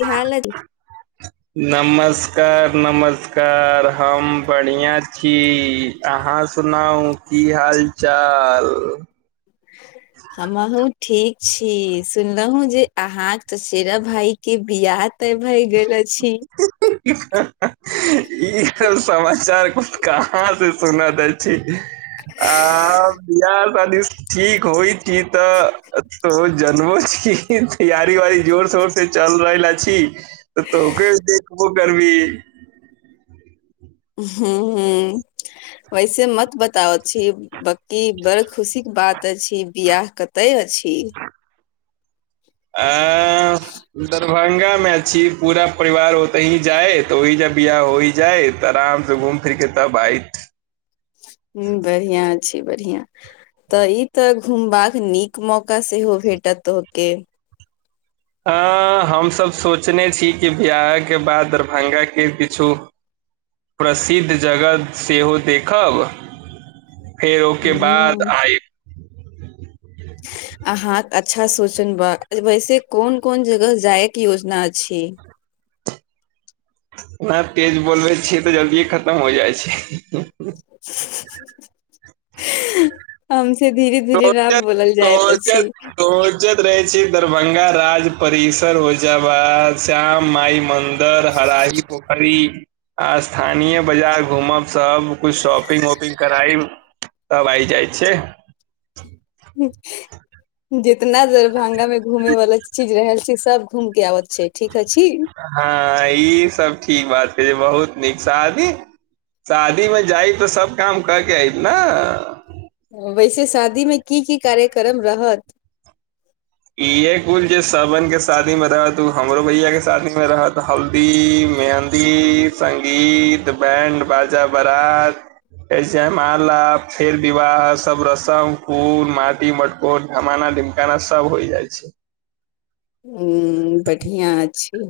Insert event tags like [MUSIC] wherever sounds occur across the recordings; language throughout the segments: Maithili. इहा ने नमस्कार नमस्कार हम बढ़िआं छी अहाँ सुनाउ की हाल चाल ह [UNINTELLIGIBLE] हमहु ठीक छी सुनलहुँ जे अहा के चचेरा भाई के बियाह ते भए गेल अछि कि [UNINTELLIGIBLE] ई समाचार कहाँ से सुना द छी आ बियाह शादी ठीक होइ छी तऽ जनबो छी तैयारी वारी जोर शोर से चल रहल छी तब त ओकरे देखो करबी हु हु वैसे मत ब बड़ खुशी के बात अछि बियाह कते अछि एह दरभंगा मे छी पूरा परिवार ओते ही जाय त ओहि ज बियाह होई जाय ते आराम से घूम आ फ्रिर क त आगत [UNINTELLIGIBLE] हू बढ़िआँ छै बढ़िआँ तऽ ई तऽ घुमबाक नीक मौका सेहो भेटत तोहके हँ हमसभ सोचने छी कि बियाह के बाद दरभंगा के किछु प्रसिद्ध जगह सेहो देखब फेर ओके बाद हूं आय अहाँ अच्छा सोचन बा वैसे कोन कोन जगह जायके योजना अछि नहि तेज बोलबै छियै तऽ जल्दीए खतम हो जाइ छै [UNINTELLIGIBLE] हम से धीरे धीरे न बोलल जाइत अछि उजद रहे छी दरभंगा राज परिसर होजाबाद श्याम माई मंदिर इधर हराही पोखरी आ स्थानीय बाजार घूमब सब कूछ शॉपिंग वॉपिंग कराइ तब आइ जाइ छिय ह [INAUDIBLE] जितना दरभंगा मे घूमे वाला चीज रहल छी सब घूम के आबैत छै ठीक ह छी हँ ई सब ठीक बात कह छै बहुत नीक शादी शादीमे जाइब त सब काम कऽके आय ने वैसे शादी मे की की कार्यक्रम रहत इे कुल जे सवन के शादी मे रहत उ हमरो भैया के शादी मे रहत हल्दी मेहदी सगीत बैंड़ बाजा बरात ऐसे जय माला फेर विवाह सब रस्म फूल माटी मट ओ डमाना डिमकाना सब होइ जाइ छै हु बढ़िआँ छी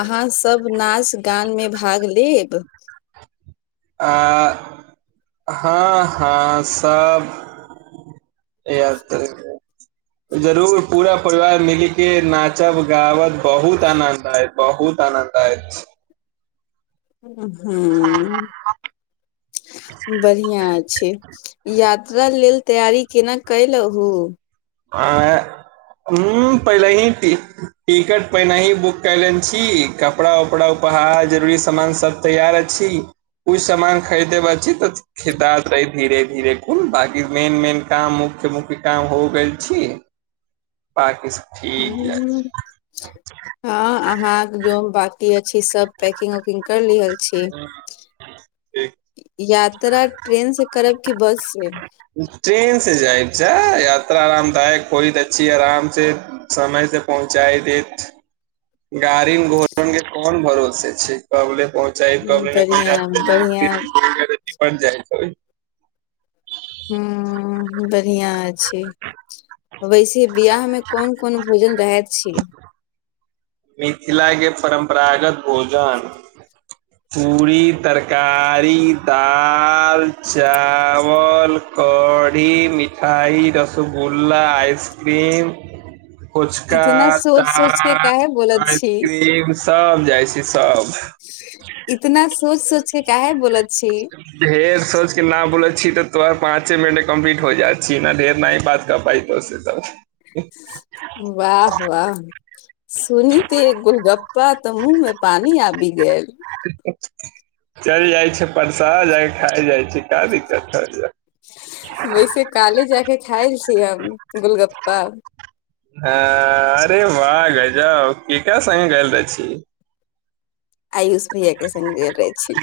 अहाँसभ नाच गानमे भाग लेब आ हँ हँ सभ यार तँ जरूर पूरा परिवार मिले नाचब गाबब बहुत आनन्द आयत अछि बहुत आनन्द अछि हूं बढ़ियाँ छै यात्रा लेल तैयारी केना कलहु आ हू पहिलहे टिकट पहिने ही बुक कलेन छी कपड़ा उपड़ा उपहार जरूरी सामान सब तैयार अछि कुछ सामान खरीदे बचल छी तऽ खेदातै धीरे धीरे कोुन बाकी मेन मेन काम मुख्य मुख्य काम हो गेल बाकि सब ठीक अछि ह अहाँ जो बाकी अछि सब पैकिंग उकिंग कर लि छी य यात्रा ट्रेन से करब कि बस से ट्रेन से जाय जा यात्रा आरामदायक होइत अछी ह आराम से समय से पहुँचायदेत गारीमे घोरेम कोन भरोसा से ठ कबले पहुँचाइ हम्म, कब ने को बढ़िया बढ़िया रासेमेप जाइ [UNINTELLIGIBLE] ह बढ़िआँ छी वैसे बियाह मे कोन कोन भोजन रहैत छी मिथिलाके परम्परागत भोजन पूड़ी तरकारी दालि चावल कढ़ी मिठाइ रसगुल्ला आइसक्रीम उचका इतना सोच सोच के कान काहे बोलत छी आइसक्रीम सब जाइ छै सब इतना सोच सोच के काहे बोल छी ढेर सोचके न बोलै छीय तऽ तो पाँच मिनट कम्पलिट हो जा छियै न ढेर नी बात कर पाइ बस त [UNINTELLIGIBLE] [UNINTELLIGIBLE] वाह वाह सुनीते गोलगप्पा तऽ मुँह मे पानी आबि गेल चल जाइ छै परसा खा जाइ छै क दिक्कत हो [UNINTELLIGIBLE] वैसे काले जाक खायल छीय हम गोलगप्पा ह अरे वाह गजउ केकरा संग गेल रहे छी आयुस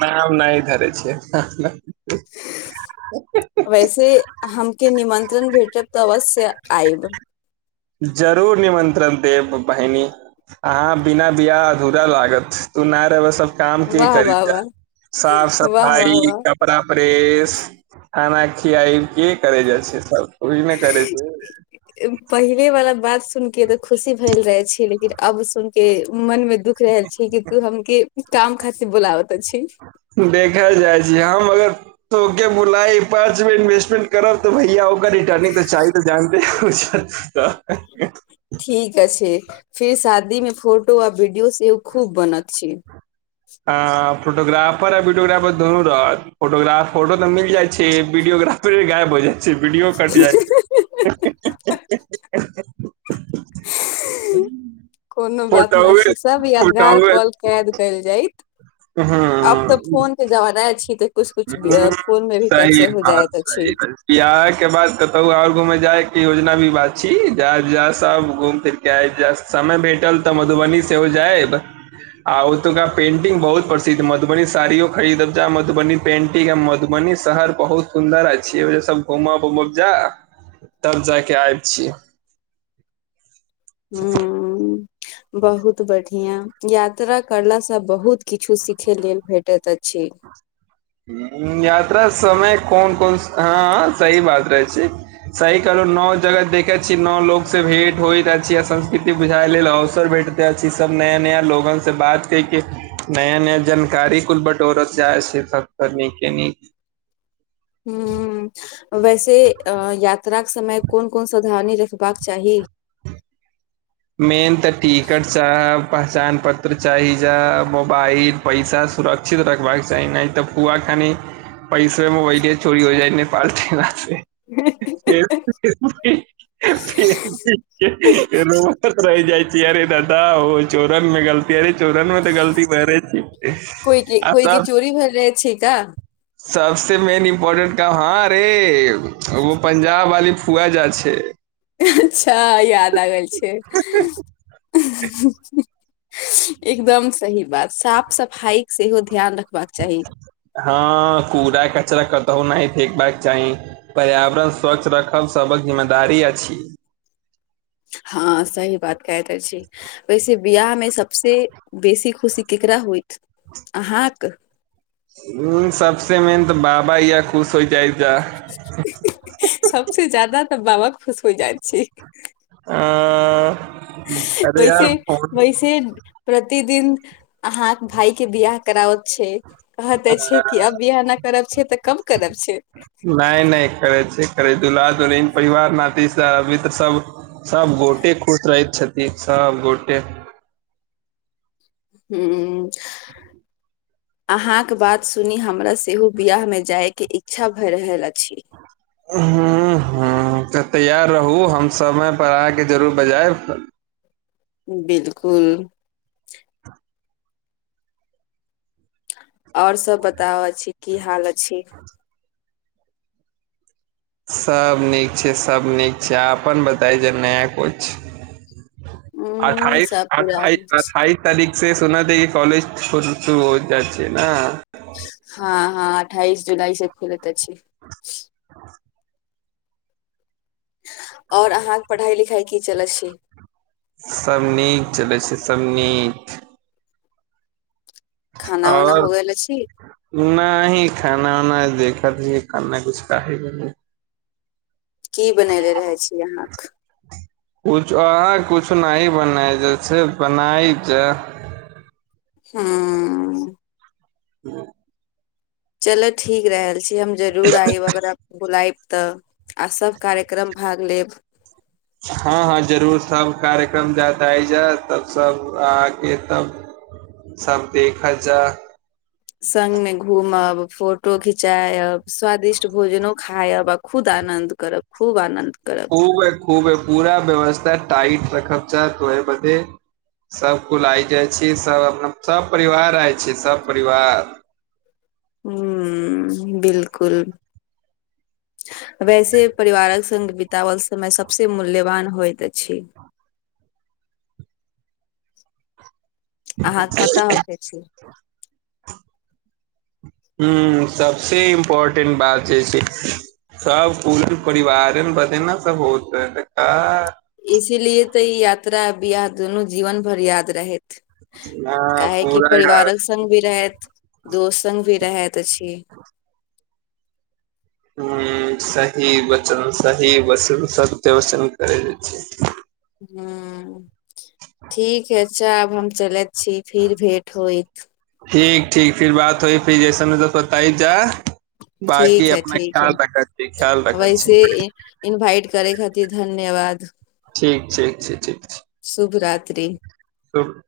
नाम नहि धरे छै वैसे हमके निमंत्रण भेटत त अवश्य आयब जरूर निमन्त्रण देब बहिनी अहाँ बिना बियाह अधूरा लागत तू नहि रहबह सब काम की वाह करी वाह त वाह साफ वाह वाह सफाइ वाह क परा परेश खाना खियाइ के करे जा छै सब ओ ने करे छै पहिले वाला बात सुन के तऽ खुशी भेल रहे छी लेकिन अब सुन के मन मे दुःख रहल छी कि तू हम के काम खातिर बोलाबत छी देखल जाइ छी हम अगर तोके बुलाइ पाँच मे इन्वेस्ट करब तऽ भैया ओ रिटर्निंग तऽ चाही त जानते ठीके छै फिर शादी में फोटो आ वीडियो से खूब बनत छै फोटोग्राफर आ वीडियोग्राफर दुनू रहत फोटोग्राफर फोटो तऽ मिल जाय छै वीडियोग्राफर फेर गायब हो जाइ छै वीडियो कट जाइ छै [UNINTELLIGIBLE] [UNINTELLIGIBLE] कोनो बात नहि फोटोए छै सब यादगार फोटोए पल कैद कयल जायत आब तऽ हँ फोन के जबाना छै ई तऽ कुछ कुछ ह फोन मे भी सही कैप्चर हो बात जायत सही अछि बात। बियाह के बाद कतहु आहा घूमे जाय के योजना भी बात छी जाय सब घूम फिर किया समय भेटल तऽ मधुबनी सेहो जायब आ ओतका पेंटिंग बहुत प्रसिद्ध मधुबनी साड़ियो खरीदब ते मधुबनी पेंटिंग मधुबनी शहर बहुत सुन्दर अछी घूम उमब जा तब जा कऽ आब छी हू बहुत बढ़िआ हिआँ यात्रा करला से बहुत किछु सीखे लेल भेटैत अछि यात्रा समय कोन कोन हँ सही बात रहै छै सही कहलू नओ जगत देखैत छी नओ लोकसँ भेट होइत अछि आ संस्कृति बुझाए लेल अवसर भेटत अथी सब नय नया लोकोगो से बात क क नया नया जानकारी कुल बट [INAUDIBLE] टोरत जाइ छै तक तऽ नीके नीक [UNINTELLIGIBLE] [UNINTELLIGIBLE] हू वैसे यात्रा के समय कोन कोन ध्यान रखबाक चाही मेन तऽ टिकट चाह पहचान पत्र चाही जा मोबाइल पैसा सुरक्षित रखबाक चाही नहि त फूआ खानी पैसे मेबाईलबे चोरी हो जाइ नेपाल गेला से [UNINTELLIGIBLE] [UNINTELLIGIBLE] रहि जाइ छी अरे दादा ओ चोरन न गलत अर चौरहनमे त [UNINTELLIGIBLE] गलती बर छी कोइ के आ कोइ त के चोरी भेल रहे छै का सबस मेन इम्पोर्टेंट काम हाँ रे वो बच पंजाब वाली फुआ जाइ छै अच्छा याद आ गेल छै एकदम सही बात साफ सफाई सेहो ध्यान रखबाक चाही हँ कूड़ा कचरा कतौ नहि फेकबाक चाही पर्यावरण स्वच्छ रखब सभक जिम्मेदारी अछि हँ सही बात कहेत अछि ओैसे बियाह मे सबसे बेसी खुशी केकरा होयत अहाँक हु सबसे मेन तऽ बाबा या खुश हो जाइ त्त सबसे जादा तऽ बाबा खुश होइ जाइत छै [UNINTELLIGIBLE] अरे यार वैसे फोन वैसे प्रतिदिन अहाँ के भाय के बियाह करावत छै कहते छै कि अब बिआह नहि करब छै तऽ कब करब छै ने ने करै छै करै दुल्हा दुल्हिन परिवार नातिसब मित्र सब सबगोटे खुश रहैत छथिन सबगोटे हू ह [INAUDIBLE] अहाँक बात सुनी हमरा सेहो बयाह मे जायके इच्छा भए रहल अछि हूँ हूँ त तैयार रहूँ हम समय पर अहाँके जरूर बजायब बिलकुल ओर सब बताब अछि की हाल अछि सब नीक छै सब नीक छै अपन बताई जा नया कुछ उ अठाइस सब पूरा अठाइस अठाइस तारख से सुनत कॉलेज शुर हो जाइ छै ने हँ हँ अठाइस जुलाई से खुलैत अछि और अहाँके पढ़ाई लिखाई की चलै छी सभ नीक चलैत छै सभ नीक खाना उना हो गेले छी न ही खाना वाना देखबही कनने नहि कुछ कहाहे की बनेनेे रहै छियै अहाँ कुछ अहाँ कुछ नहि बनाय जइ छै बनाइ जा हँ ह [INAUDIBLE] चल ठीक रहल छी हम जरूर आयब ओकरा बुलायब त आ सब कार्यक्रम भाग लेब हँ हँ जरूर सभ कार्यक्रम ज्यादा आयज तब सभ अहाँ के तब सब देखय जा संग मे घूमब फोटो घिचायब स्वादिष्ट भोजनो खायब आ खुद आनंद करब खूब आनन्द करब खूबे खूबे पूरा व्यवस्था टाइट रखब च त्वये मचे सबकु लाइ जाई छी सब अपना सब परिवार आय छी सब परिवार हूँ बिलकुल वैसे परिवारक संग बितावल समय सबसे मूल्यवान होइत अछि अहाँके पता होबे केय चहि हु सबसे इम्पोर्टेंट बात जे छै सब पूरी परिवार बते न सब होत तऽ [UNINTELLIGIBLE] इसीलिए त ई यात्रा बियाह दुनू जीवन भर याद रहे ह काहे की पूरा यार परिवारक स भी रहैत दोस्त स भी रहैत अछि हु सही वचन सही वचन सत्य वचन करे अछि हूँ ठीक है अच्छा आब हम चलैत छी फिर भेंट होइत ठीक ठीक फिर बात होइ फिर जैसे मे तो बताई जा बाकी ठीक है अपना ठीक है ख्याल रखै छी ख्याल रखै छी वैसे इनवाइट की धन्यवाद ठीक ठीक छै ठीक छै शुभ रात्रि लोक [UNINTELLIGIBLE]